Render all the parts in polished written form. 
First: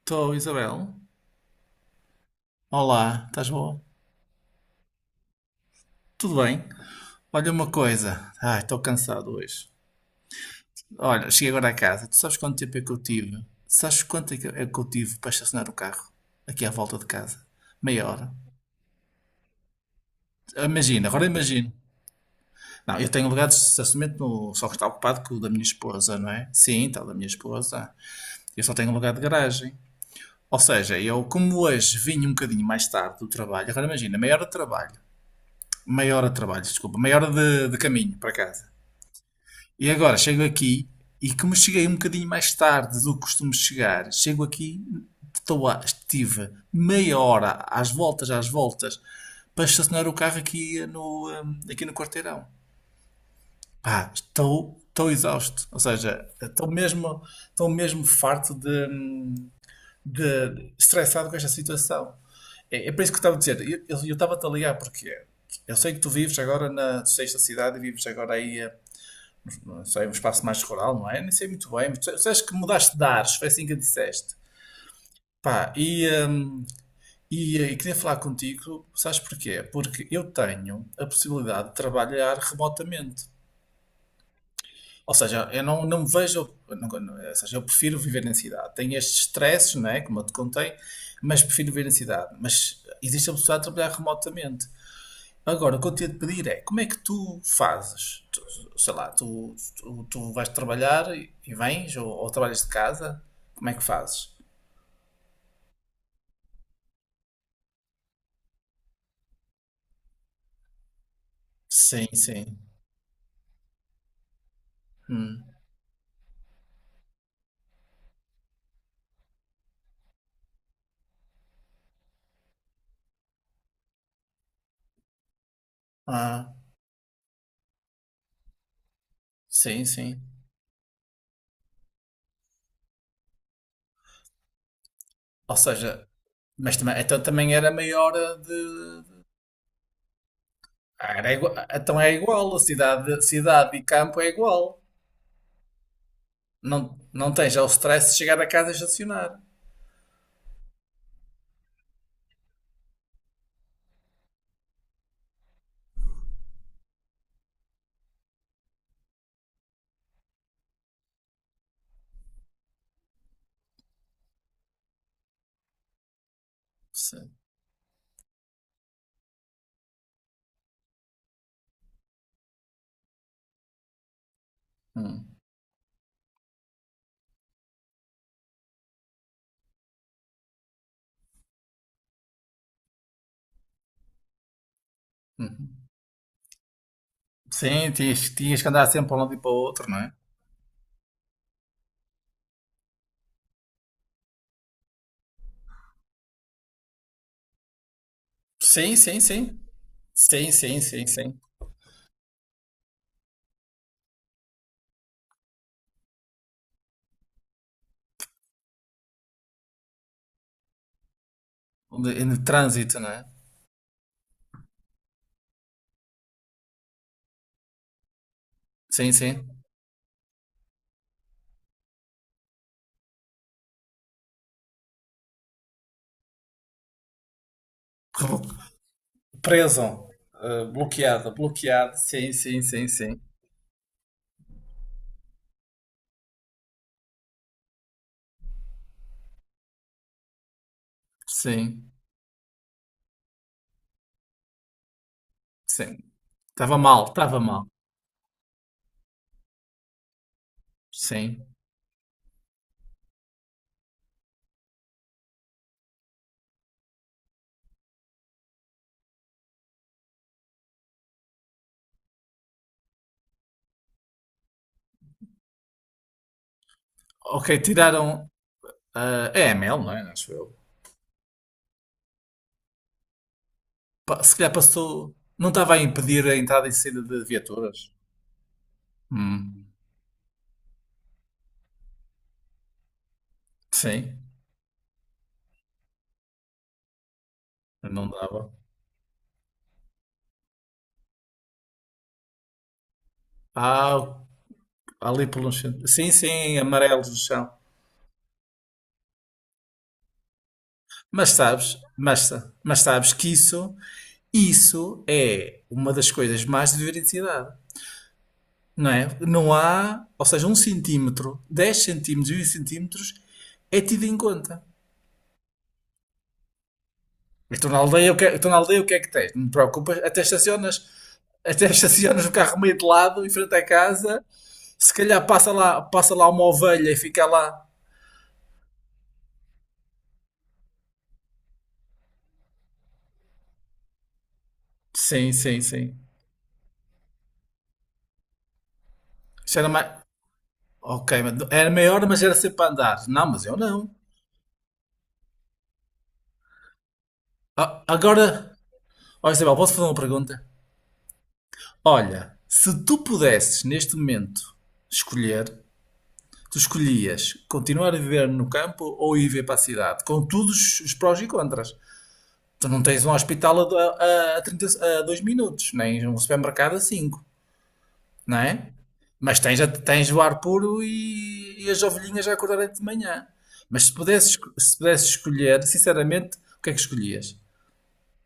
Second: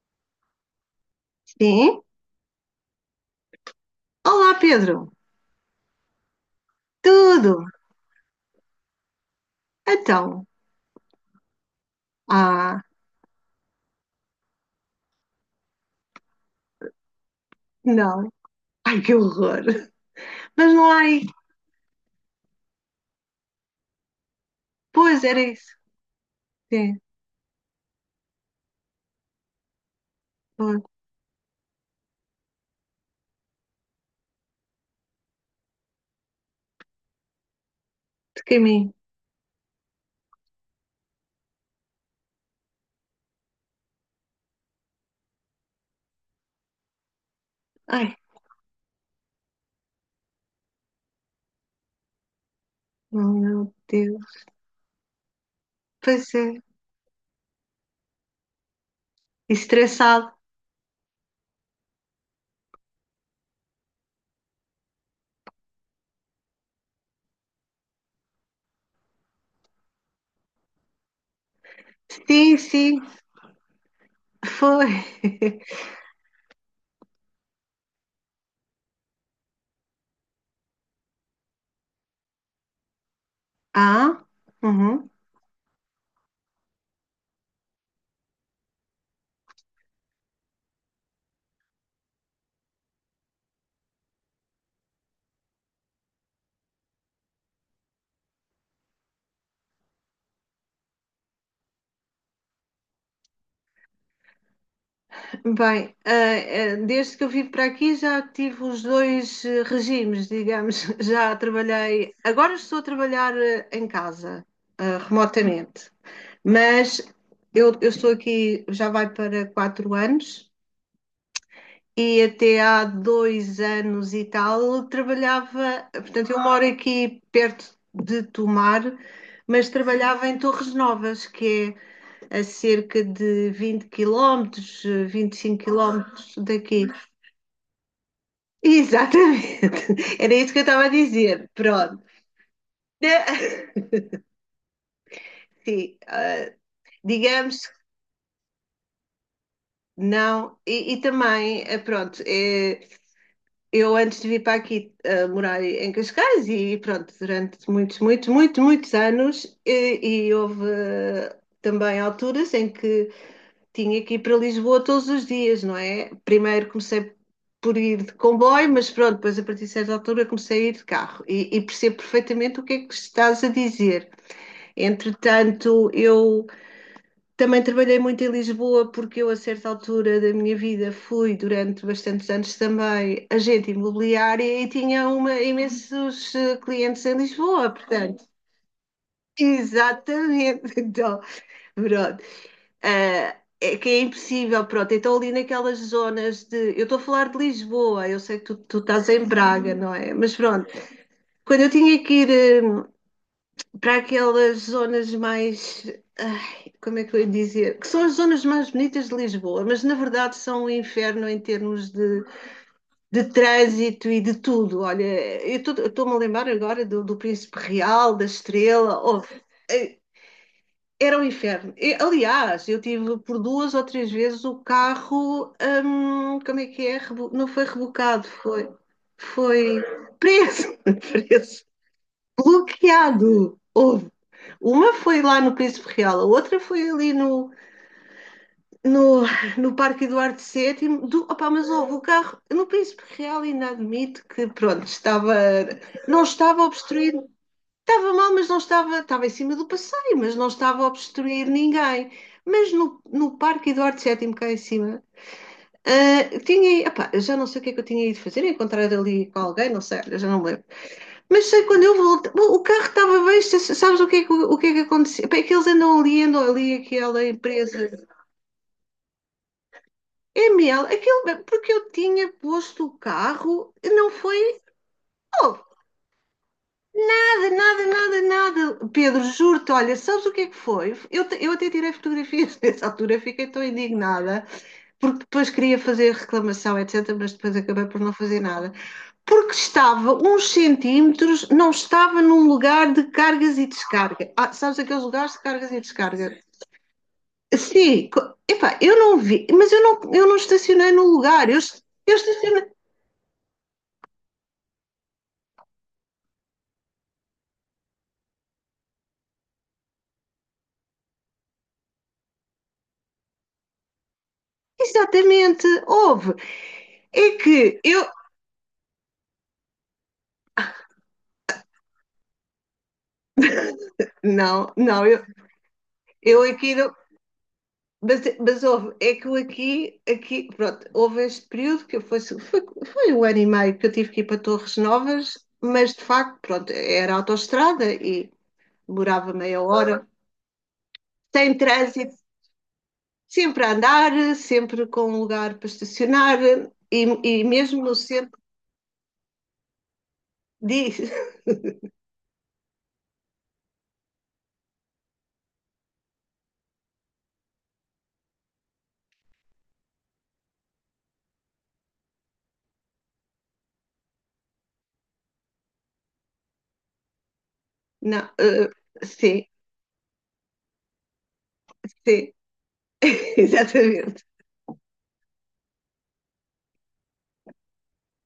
Estou, Isabel. Sim? Olá, estás bom? Olá, Pedro. Tudo bem? Olha Tudo? uma coisa. Ai, estou cansado hoje. Então. Olha, cheguei agora a casa. Tu sabes quanto tempo é Ah, que eu tive? Sabes quanto é que eu tive para estacionar o carro? Aqui à volta de casa. Meia não. hora. Ai, que horror. Mas não há Imagina, aí. agora imagino. Não, eu tenho lugar de estacionamento no só que está ocupado Pois, com o era da minha isso. esposa, não é? Sim, Sim, está o da minha esposa. Eu só tenho um lugar de garagem. Ou pois. seja, eu, como hoje vim um bocadinho mais tarde do trabalho, agora imagina, meia hora de trabalho. Meia hora de trabalho, desculpa. Meia hora de caminho para Toquei em casa. mim. E agora chego aqui e como cheguei um bocadinho mais tarde do que costumo chegar, chego aqui, estive meia hora Ai, às voltas, para estacionar o carro aqui no quarteirão. oh, meu Pá, Deus. Estou exausto. Ou seja, Pois é. Estou mesmo farto Estressado. de estressado com esta situação. É por isso que eu estava a dizer, eu estava-te a ligar porque eu sei que tu vives agora na sexta cidade e vives agora aí só é um espaço mais rural, não é? Nem sei muito bem, mas tu sabes que Sim, mudaste sim, de ares, foi assim que disseste. foi. Pá, e queria falar contigo, sabes porquê? Porque eu tenho a possibilidade de trabalhar remotamente. Ah, uhum. Ou seja, eu não, não me vejo, ou seja, eu prefiro viver na cidade. Tenho estes estresses, não é? Como eu te contei, mas prefiro viver na cidade. Mas existe a possibilidade de trabalhar remotamente. Agora, o que eu tinha de pedir é como é que tu fazes? Sei lá, tu vais trabalhar e vens ou trabalhas de casa? Como é que fazes? Bem, desde que eu vim para aqui já tive os dois regimes, digamos. Já Sim, trabalhei. Agora sim. estou a trabalhar em casa, Hum. remotamente. Mas eu estou aqui, já vai para quatro anos e até há dois anos e tal trabalhava, portanto, eu Ah, moro aqui perto de Tomar, mas sim, sim. trabalhava em Torres Novas, que é a cerca de 20 quilómetros, vinte e Ou cinco seja, quilómetros mas daqui. também, então também era maior a de. Exatamente, era isso que eu estava a Ah, era dizer. igua- então Pronto. é igual, a cidade, cidade e campo é igual. Sim, Não, não tens já digamos o que stress de chegar a casa e estacionar. não, e também, pronto, eu antes de vir para aqui morar em Cascais e pronto, durante muitos, muitos, muitos, muitos anos e houve também alturas em que tinha que ir para Lisboa todos os dias, não é? Primeiro comecei Sim. por ir de comboio, mas pronto, depois a partir de certa altura comecei a ir de carro e percebo perfeitamente o que é que estás a dizer. Hum, Entretanto, eu também trabalhei muito em Lisboa porque eu, a certa altura da minha vida, fui durante bastantes anos também agente imobiliária e tinha uma, hum. imensos clientes em Lisboa, Sim, portanto. tinhas, tinhas que andar sempre para um lado e para o outro, não é? Exatamente, então, pronto. Ah, é que é impossível, pronto. Então, ali naquelas zonas de. Eu estou a falar de Lisboa, eu sei que tu Sim, estás sim, em sim. Braga, não é? Mas Sim, pronto, sim, sim, sim. quando eu tinha que ir. Para aquelas zonas mais, ai, como é que eu ia dizer? Que são as zonas mais bonitas de Lisboa, mas na verdade são um inferno em termos De- no trânsito, não de é? trânsito e de tudo. Olha, eu estou-me a lembrar agora do Príncipe Real, da Estrela. Sim, Oh, sim. eh, era um inferno. E, aliás, eu tive por duas ou três vezes o carro, como é que é? Não foi rebocado, Reblo- foi, foi preso. Eh, preso, bloqueado, preso, bloqueado. Sim, sim, sim, sim. bloqueado. Houve. Uma foi lá no Príncipe Real, a outra foi ali no, no Parque Eduardo sétimo do, opá, mas Sim, houve o carro no Príncipe Real ainda admito que, pronto, estava, sim. não estava a Estava mal, obstruir, estava mal. estava mal, mas não estava, estava em cima do passeio, mas não estava a Sim. obstruir ninguém. Mas no Parque Eduardo sétimo cá em cima, tinha, opa, eu já não sei o que é que eu tinha ido fazer, encontrar ali com alguém, não sei, eu já não me lembro. Mas sei quando eu voltei, o carro estava bem, sabes o que é que, o que, é que aconteceu? Bem, é que eles andam ali, aquela Ok, empresa. tiraram ah, a EML, não é? Acho É eu. mel, aquilo, porque eu tinha posto o carro, não Pa- se calhar foi. passou. Não Oh, estava a impedir a entrada e saída de nada, nada, viaturas? nada, nada. Pedro, Hum, juro-te, olha, sabes o que é que foi? Eu até tirei fotografias nessa altura, fiquei tão sim, indignada, porque depois queria fazer reclamação, etc., mas depois acabei por não não fazer dava. nada. Porque estava uns centímetros, não estava num lugar de cargas e Ah, descarga. Ah, sabes aqueles ali lugares de pelo cargas chão. e Sim, descarga? sim, amarelos no chão. Sim, epá, eu não vi, mas eu não estacionei no lugar, eu estacionei. Mas sabes que isso é uma das coisas mais de veracidade, não é? Não há, ou seja, um centímetro, 10 centímetros, 20 centímetros é tido em conta. Exatamente, houve. É Estou na que eu. aldeia, o que é, estou na aldeia, o que é que tens? Não te preocupas, até estacionas, até estacionas o carro meio de lado, em frente à casa, Não, se não, calhar passa lá eu uma aqui ovelha não. e fica lá. Mas houve, é que eu aqui, aqui, pronto, houve este período que foi um ano e meio que eu tive que ir para Torres Sim, Novas, sim, mas sim. de facto, pronto, era autoestrada demorava Isso meia era mais. hora, Ok, mas sem era maior, trânsito, mas era sempre para andar. Não, mas eu sempre a não. andar, sempre com um lugar para estacionar e A- mesmo no agora, centro ó Isabel, posso fazer uma pergunta? diz. Olha, se tu pudesses neste momento escolher, tu escolhias continuar a viver no campo ou ir ver para a cidade, com todos os prós e contras. Tu não tens um hospital a 30 a 2 minutos, nem um supermercado a 5, Não, não é? Mas sim, tens, a- tens o ar puro e as ovelhinhas a sim, acordarem de manhã. Mas se exatamente. pudesses, esco- se pudesses escolher, sinceramente, o que é que escolhias?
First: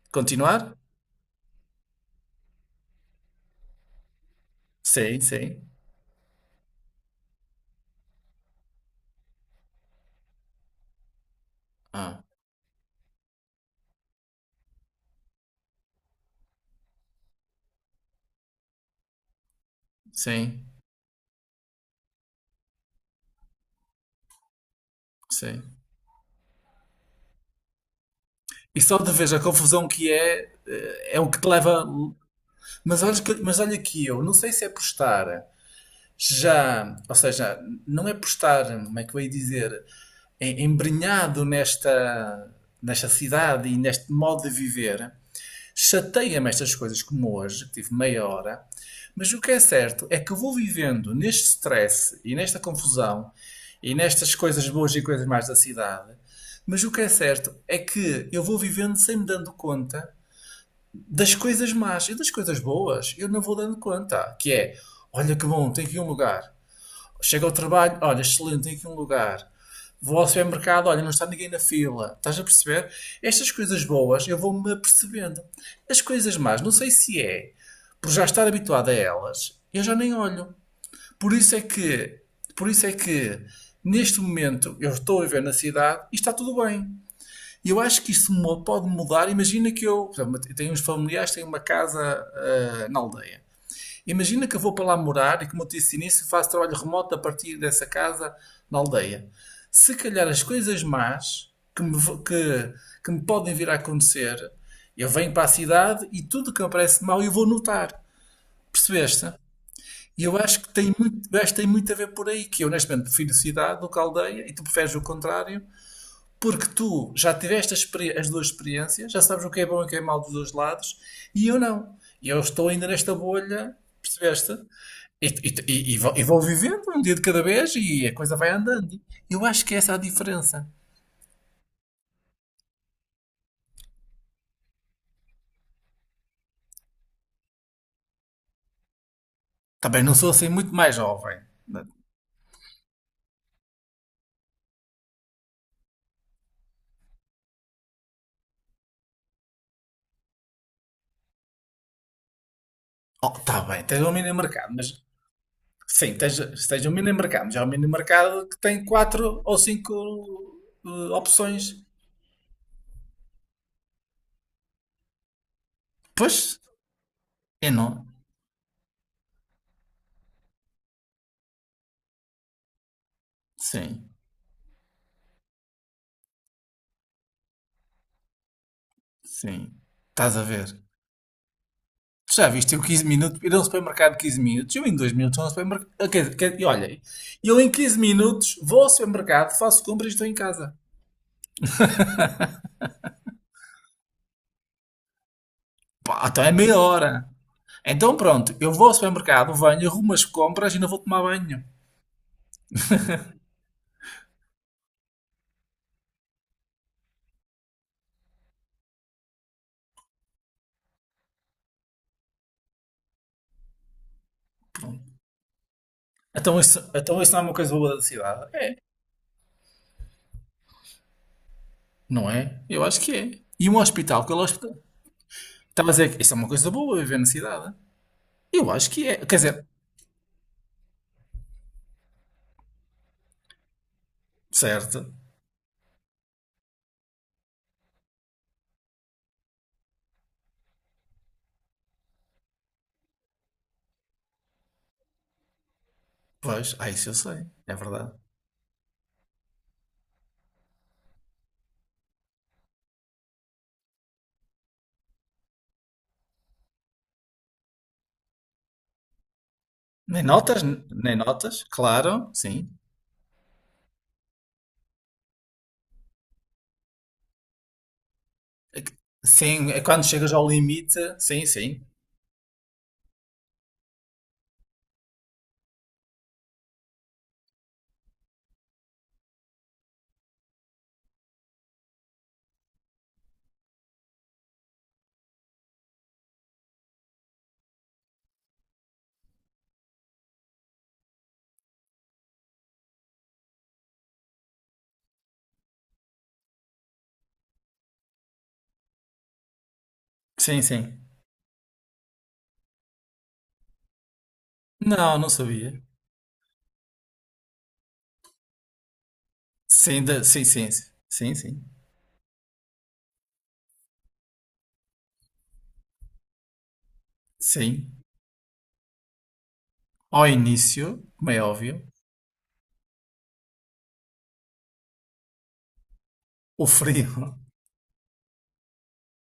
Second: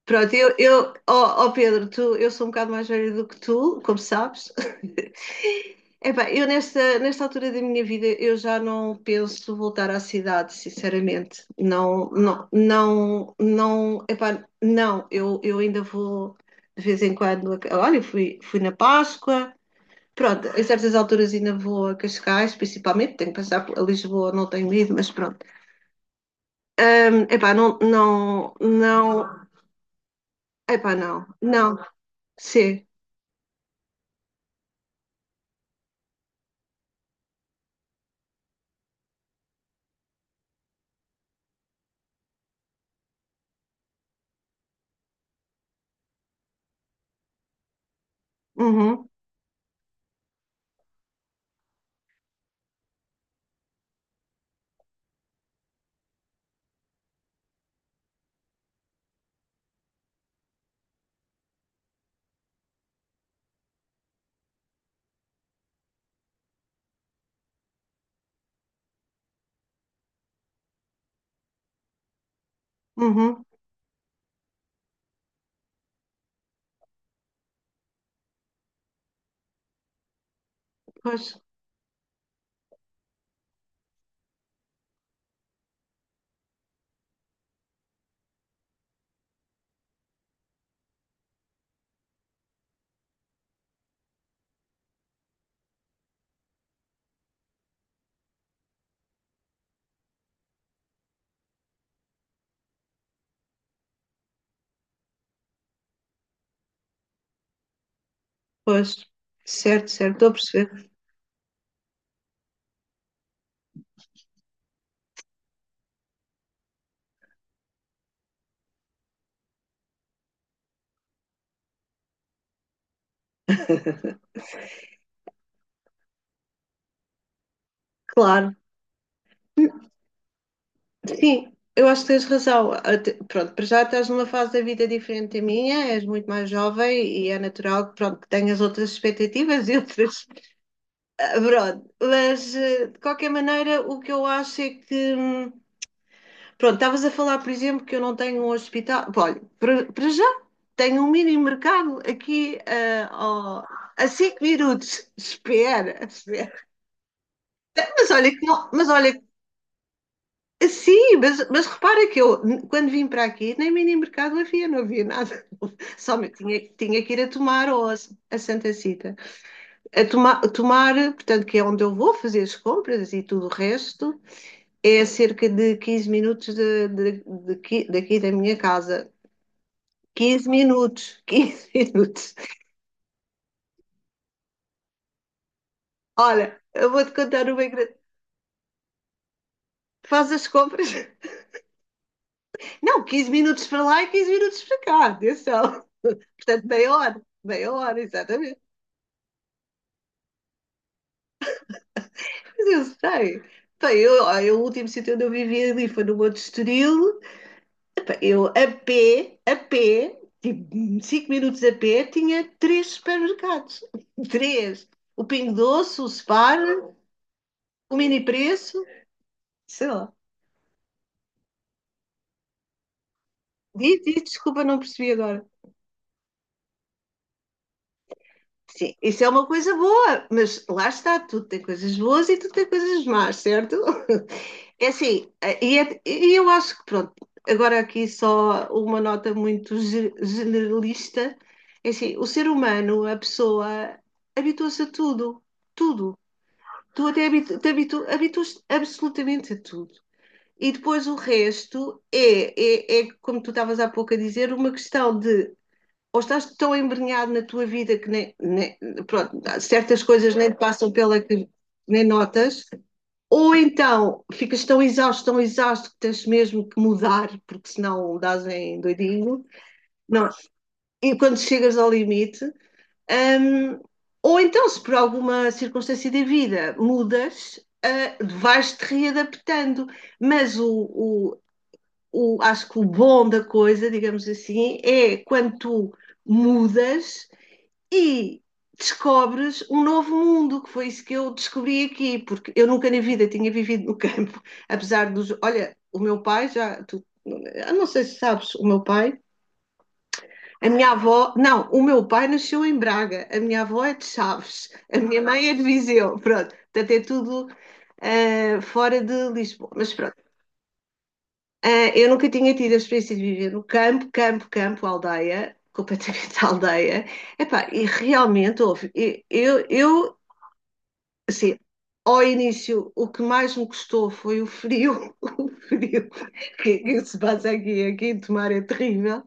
Pronto, eu, Continuar? eu ó, ó Pedro, tu, eu sou um bocado mais velha do que tu, como sabes. Sim, sim. Epá, eu nesta, nesta altura da minha vida eu já não penso voltar à cidade, sinceramente. Não, Ah, não, não, não, epá, não, eu ainda vou de vez em quando. Olha, fui, fui na Páscoa, pronto, em sim, certas alturas ainda vou a Cascais, principalmente, tenho que passar por a Lisboa, não tenho ido, mas pronto. sim. Epá, não, não, E só de vez a não, confusão que é, epá, eh, é não, o que te não. leva. Sim. Mas olha que eu, não sei se é por estar já, ou seja, não é por estar, como é que eu ia dizer, em- embrenhado nesta, nesta cidade e neste modo de viver, chateia-me estas coisas como hoje, que tive meia hora, Uhum, mas o que é certo é que eu vou vivendo neste stress e nesta confusão e nestas coisas boas e coisas mais da cidade, mas o que é certo é que eu vou vivendo sem me dando conta das coisas más e das coisas boas. Eu não vou dando conta. Que é, olha que bom, tem aqui um lugar. Chego ao trabalho, olha, excelente, tem aqui um lugar. Vou ao supermercado, olha, não está ninguém na fila. Estás a perceber? uhum. Estas coisas boas eu vou-me apercebendo. As coisas más, não sei se é por já estar habituado a elas, eu já nem olho. Pois, Por isso é que, por isso é que neste momento eu estou a viver na cidade e está tudo bem. E eu acho que isso pode mudar. Imagina que eu tenho uns familiares, tenho uma casa na aldeia. Imagina que eu vou para lá morar e, como eu disse no início, faço trabalho remoto a partir dessa casa na aldeia. Se calhar as coisas más que, que me podem vir a acontecer, eu venho para a cidade e tudo que me parece mal eu vou notar. pois. Percebeste? Certo, certo, E estou a eu acho que perceber. tem muito, eu acho que tem muito a ver por aí, que eu honestamente prefiro cidade do que aldeia e tu preferes o contrário porque tu já tiveste as duas experiências, já sabes o que é bom e o que é mau dos dois lados, e eu não. E eu estou ainda nesta bolha, percebeste? E vou vivendo um dia de cada vez e a coisa vai Claro. andando. Eu acho que essa é a diferença. Sim, eu acho que tens razão. Pronto, para já estás numa fase da vida diferente da minha, és muito mais jovem e é natural que, pronto, que tenhas outras expectativas e Também não outras. sou assim muito mais jovem. Pronto, mas de qualquer maneira, o que eu acho é que. Pronto, estavas a falar, por exemplo, que eu não tenho um hospital. Pá, olha, para para já tenho um mini mercado aqui Oh, tá bem, tens a um mini 5 mercado, mas minutos. Espera, sim, tens, espera. tens um mini mercado, mas é um mini Mas olha, que mercado que não- tem Mas olha, quatro ou cinco sim, mas opções. repara que quando vim para aqui, nem mini mercado havia, não havia nada. Pois, Tinha, tinha que ir a tomar eu não. a Santa Cita. A toma, tomar, portanto, que é onde eu vou fazer as compras e tudo o Sim, resto, é a cerca de 15 minutos daqui daqui da minha casa. sim. Estás a 15 ver. minutos, 15 minutos. Tu já viste eu 15 minutos, ir a um supermercado de 15 minutos, eu em 2 minutos vou ao supermercado. Quer, quer, Olha, e eu olhem, vou-te contar eu uma em engraçada. 15 minutos vou ao supermercado, faço compras e estou Faz em as casa. compras. Não, 15 minutos para lá e 15 minutos para cá, atenção. Pá, então é Portanto, meia hora. meia hora, Então pronto, exatamente. eu vou ao supermercado, venho, arrumo as compras e não vou tomar banho. Mas eu sei. Bem, eu, olha, o último sítio onde eu vivia ali foi no Monte Estoril. Eu, a pé, tipo 5 minutos a pé, tinha três supermercados. Três. Pronto. O Pingo Doce, o Spar, Então isso não é uma coisa boa o da Mini cidade? É, Preço, sei lá. não é? Eu acho que é. E um Diz, diz, hospital, que é o desculpa, hospital. não percebi agora. Estava a dizer que isso é uma coisa boa viver na cidade. Eu acho Sim, que é. isso é Quer uma dizer, coisa boa, mas lá está, tudo tem coisas boas e tudo tem coisas más, certo? É certo. assim, e eu acho que pronto, agora aqui só uma nota muito generalista, é assim, o ser humano, a pessoa, habitua-se a tudo, tudo. Pois, ah, Tu isso eu até sei. É verdade. habituas absolutamente a tudo. E depois o resto é, é, é, como tu estavas há pouco a dizer, uma questão de ou estás tão embrenhado na tua vida que pronto, certas Nem coisas nem te notas, passam nem pela que notas, nem claro, notas, sim. ou então ficas tão exausto que tens mesmo que mudar, porque senão dás em doidinho. Sim, é quando Não. chegas ao limite. E quando Sim, chegas sim. ao limite, hum, ou então, se por alguma circunstância da vida mudas, ah, vais-te readaptando. Mas acho que o bom da coisa, digamos assim, é quando tu mudas e descobres um novo mundo, que foi isso que eu descobri aqui, porque eu nunca na vida tinha vivido no campo, apesar dos. Olha, o meu pai já. Tu, eu não sei se sabes, o meu pai, Sim, a minha sim. avó, não, o meu pai nasceu em Braga, a minha avó é de Chaves, a Não, minha não mãe é de sabia. Viseu, pronto, portanto é tudo fora de Lisboa, mas Sim, pronto. da- sim, sim. Sim, sim. Ah, eu nunca tinha tido a experiência de viver no campo, campo, campo, aldeia, completamente aldeia. Epá, e Sim. realmente houve. Eu Ao início, como é assim, óbvio, ao início, o que mais me custou foi o frio, o frio o que se frio passa aqui, aqui em Tomar é terrível.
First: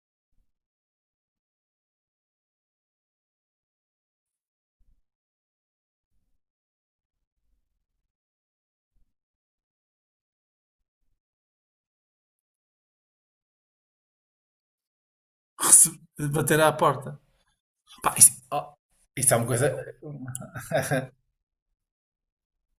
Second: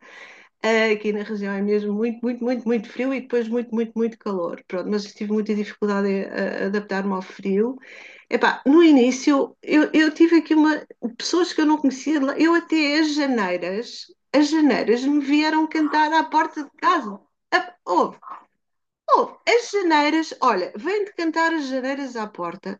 Aqui na região é mesmo muito, muito, muito, muito frio e depois muito, muito, muito calor. Pronto, mas tive muita dificuldade em adaptar-me ao frio. Epá, no início, eu tive aqui uma, pessoas que eu não conhecia, eu até as janeiras me vieram cantar à bater porta de à porta. casa. Pá, Houve, isso, oh, isso é houve, uma as coisa. janeiras, olha, vem de cantar as janeiras à porta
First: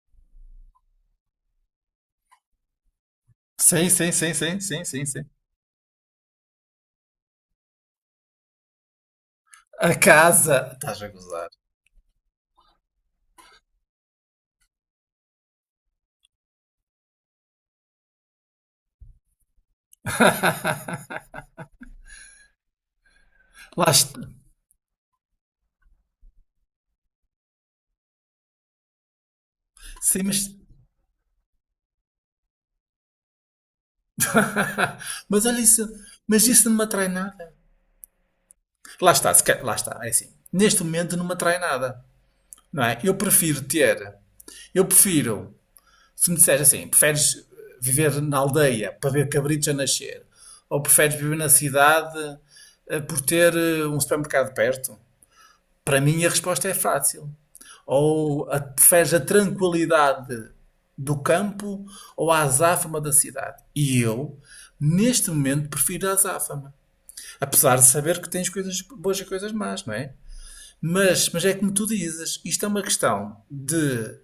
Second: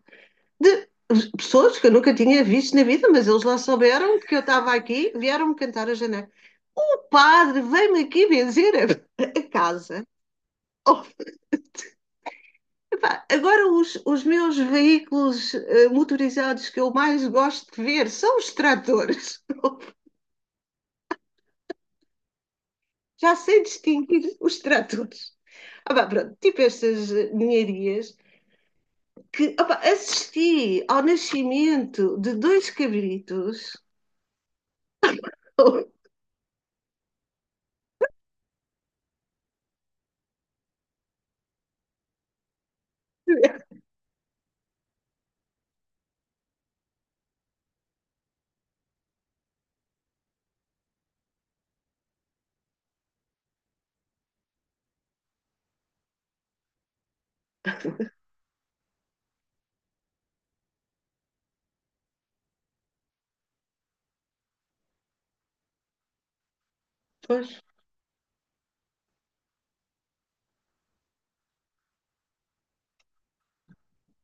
de pessoas que eu nunca tinha visto na vida, mas eles lá Sim, sim, souberam que sim, eu sim, estava sim, sim, aqui, sim. vieram-me cantar a janela. O padre veio-me aqui benzer a A casa. casa. Estás Oh, a gozar. epá, agora os meus veículos motorizados que eu mais gosto de ver são os tratores. Já sei Lá está. distinguir os tratores. Ah, pá, pronto, tipo estas ninharias que ah, pá, Sim, mas. assisti ao nascimento de dois cabritos. Mas olha isso. Mas isso não me atrai nada. Lá está, se quer- lá está. É assim. Neste momento não me atrai nada. Não é? Eu prefiro ter. Eu prefiro, se me disseres assim, preferes viver na aldeia para ver cabritos a nascer? Ou preferes viver na cidade por ter um supermercado perto? Para mim a resposta é fácil. Ou a, preferes a tranquilidade do campo ou a azáfama da cidade? E eu, neste momento, prefiro a azáfama. Pois, Apesar de saber que tens coisas boas e coisas más, não é? Mas é como tu dizes, isto é uma questão de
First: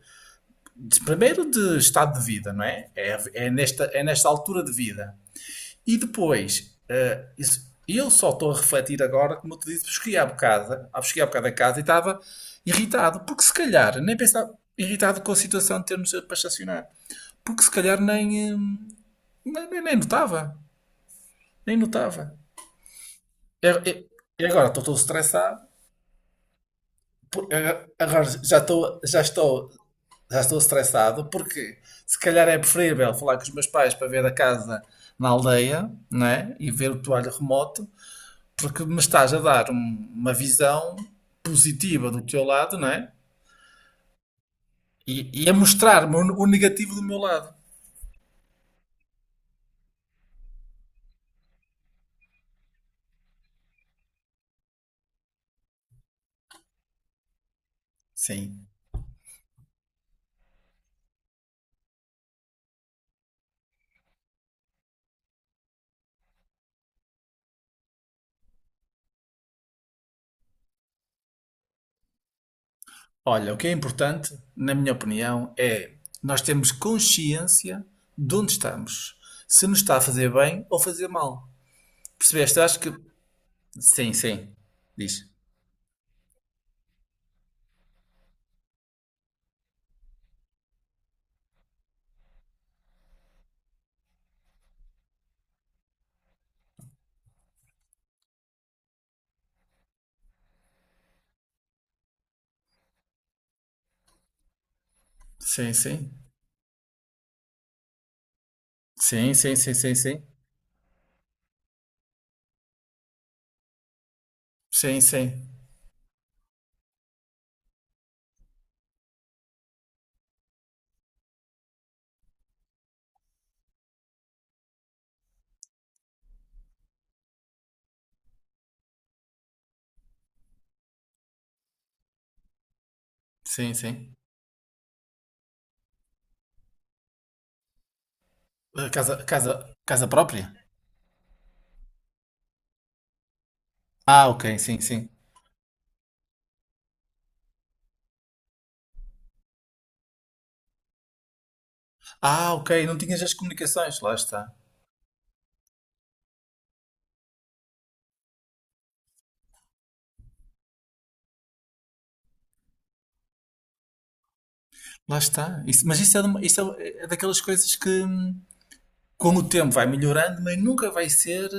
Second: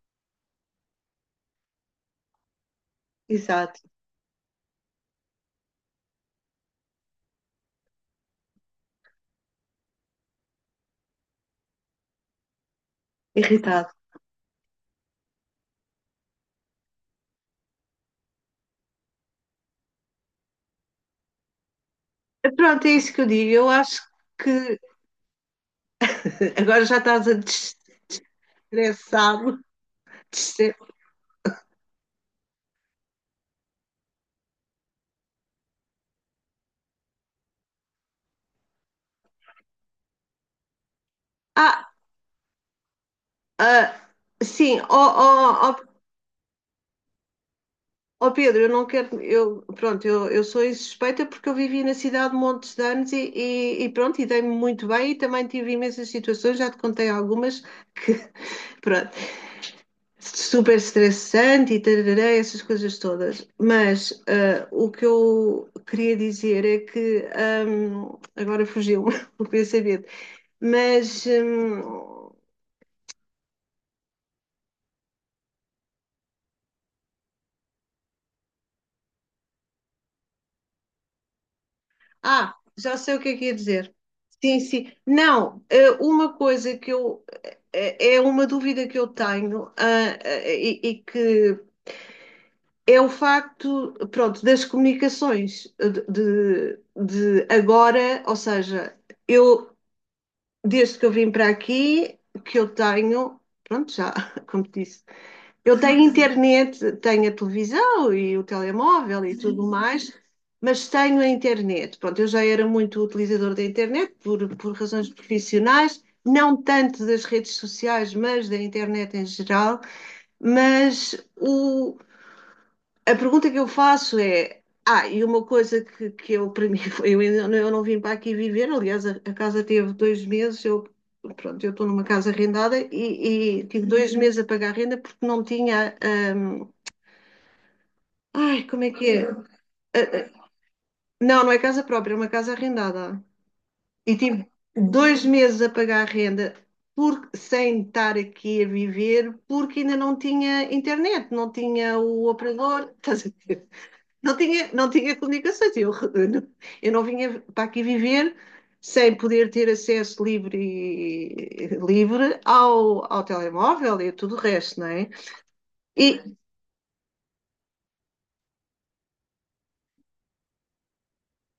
primeiro de estado de vida, não é? É, exato, é nesta altura de vida. E depois, eh, isso- eu só estou a refletir agora, como eu te disse, cheguei há bocado, ah, cheguei há bocado a casa e estava irritado, porque se irritado. calhar, nem pensava, irritado com a situação de termos para estacionar, porque se calhar nem, nem, nem notava, nem notava. Pronto, é isso que eu digo. E Eu e- acho e agora que estou todo estressado, agora já estás a agora já estou, já destressar-me. estou já estou Destre- estressado porque se calhar é preferível falar com os meus pais para ver a casa na aldeia, né? E ver o toalho remoto, porque me estás a dar uma visão Ah, positiva do teu lado, né? ah, sim, ó E a ó, ó, mostrar-me o negativo do meu lado. ó, Pedro, eu não quero. Eu, pronto, eu sou insuspeita porque eu vivi na cidade montes de anos e pronto, e dei-me muito bem e também tive imensas situações, já te contei algumas que, Sim. pronto. Super estressante e tarará, essas coisas todas. Mas o que eu queria dizer é que agora fugiu-me o pensamento. Mas Olha, o que é importante, na minha opinião, é nós termos consciência de onde estamos, se nos está a fazer bem ou fazer mal. Percebeste? Eu acho que já sei o que é que ia dizer. sim, sim. Sim, sim. Diz. Não, uma coisa que eu é uma dúvida que eu tenho, e que é o facto, pronto, das comunicações de agora, ou seja, eu desde que eu vim para aqui, que eu tenho, pronto, já, como te disse, Sim, eu tenho sim. internet, tenho a televisão e o telemóvel Sim, e sim, tudo sim, sim, mais, sim. mas tenho a internet. Pronto, eu já era muito utilizador da internet por Sim, razões sim. profissionais, não tanto das redes sociais, mas da internet em geral, mas o a pergunta que eu faço é: ah, e uma coisa que eu, para mim, foi, eu, eu não vim para aqui viver, aliás, a casa teve dois meses, eu, pronto, eu estou numa casa arrendada e Sim, tive dois sim. meses a pagar a renda porque não tinha. Ai, como Ah, é que casa, é? Casa, casa ah, própria? não, não é casa própria, é uma casa arrendada. E Ah, tive ok, sim, sim. dois meses a pagar a renda. Porque, sem estar aqui a viver, porque ainda não tinha internet, não tinha o Ah, ok, operador, não tinhas estás a as ver? comunicações, lá Não está. tinha, não tinha comunicações. Eu, eu não vinha para aqui viver sem poder ter acesso livre, livre ao telemóvel e tudo o resto, não é? Lá está. Isso- mas isso, E, é, de uma- isso é, é daquelas coisas que com o tempo vai melhorando, mas nunca vai ser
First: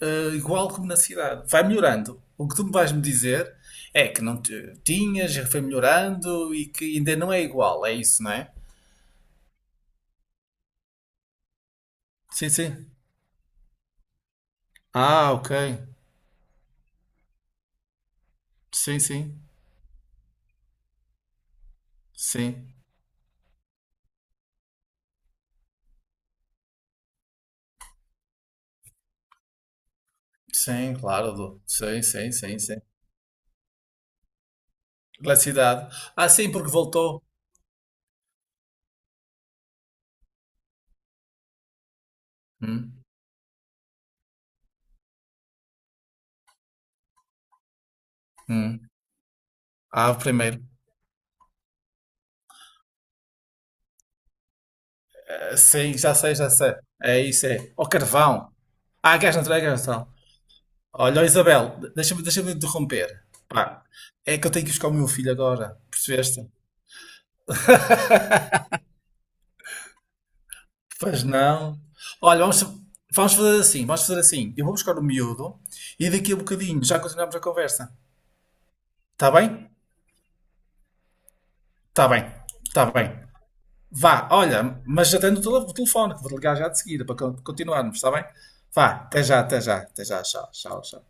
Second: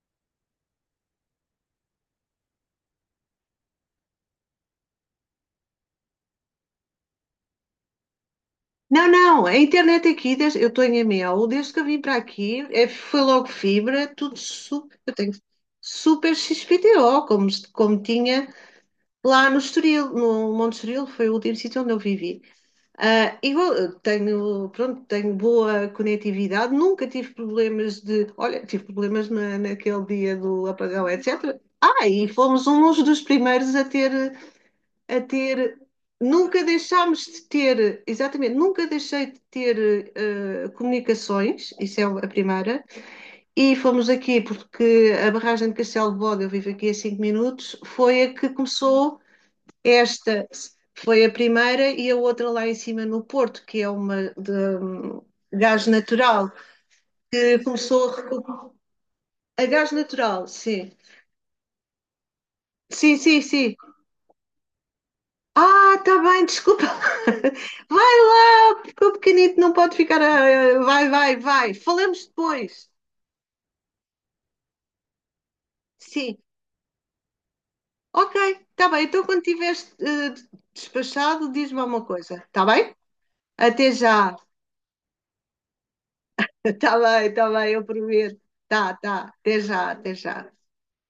igual como na cidade. Vai melhorando. O que tu me vais me dizer é que não te- tinhas, já foi melhorando e que ainda não é igual, é isso, não é? não, não, a internet aqui, desde- eu estou em Amiel, desde que eu vim para Sim, aqui, é, sim. foi logo fibra, tudo super, eu tenho Ah, ok. super XPTO, como, como tinha Sim, sim. lá no Estoril, no Monte Estoril, foi o último sítio onde eu vivi. Sim. Ah, tenho, pronto, tenho boa conectividade, nunca tive problemas de. Olha, tive problemas na, naquele dia do Sim, apagão, etc. claro. Sim, Ah, e sim, sim, fomos sim. uns dos primeiros a ter, a Da ter. cidade. Ah, sim, Nunca porque voltou. deixámos de ter, exatamente, nunca deixei de ter comunicações, isso é a primeira, Hum, e fomos aqui porque a barragem de Castelo de Bode, eu vivo aqui a 5 minutos, foi a que hum. começou Ah, o esta primeiro. foi a primeira e a outra lá em cima no Porto, que é uma de Ah, gás sim, já sei, já natural, sei. É isso, que é. Ó começou a carvão. recuperar. Ah, gás natural, A gás gás natural. natural, sim. Olha, ó, Isabel, deixa-me deixa-me Sim, interromper. sim, sim. Pá, é que eu tenho que buscar o meu filho agora. Ah, tá bem, Percebeste? desculpa. Vai lá, porque o pequenito não pode ficar. Vai, Pois vai, vai. não. Falamos Olha, vamos, depois. vamos fazer assim, vamos fazer assim. Eu vou buscar o miúdo e daqui a Sim. bocadinho já continuamos a conversa. Ok, tá bem. Então, Está quando bem? tiveres despachado, diz-me alguma Está bem. coisa, tá Está bem? bem. Até Vá, já. olha, mas já tenho o o telefone, que vou ligar já de seguida para tá bem, eu continuarmos, está bem? prometo. Vá, Tá, até tá. já, Até até já, já, até até já, tchau, já. tchau, tchau.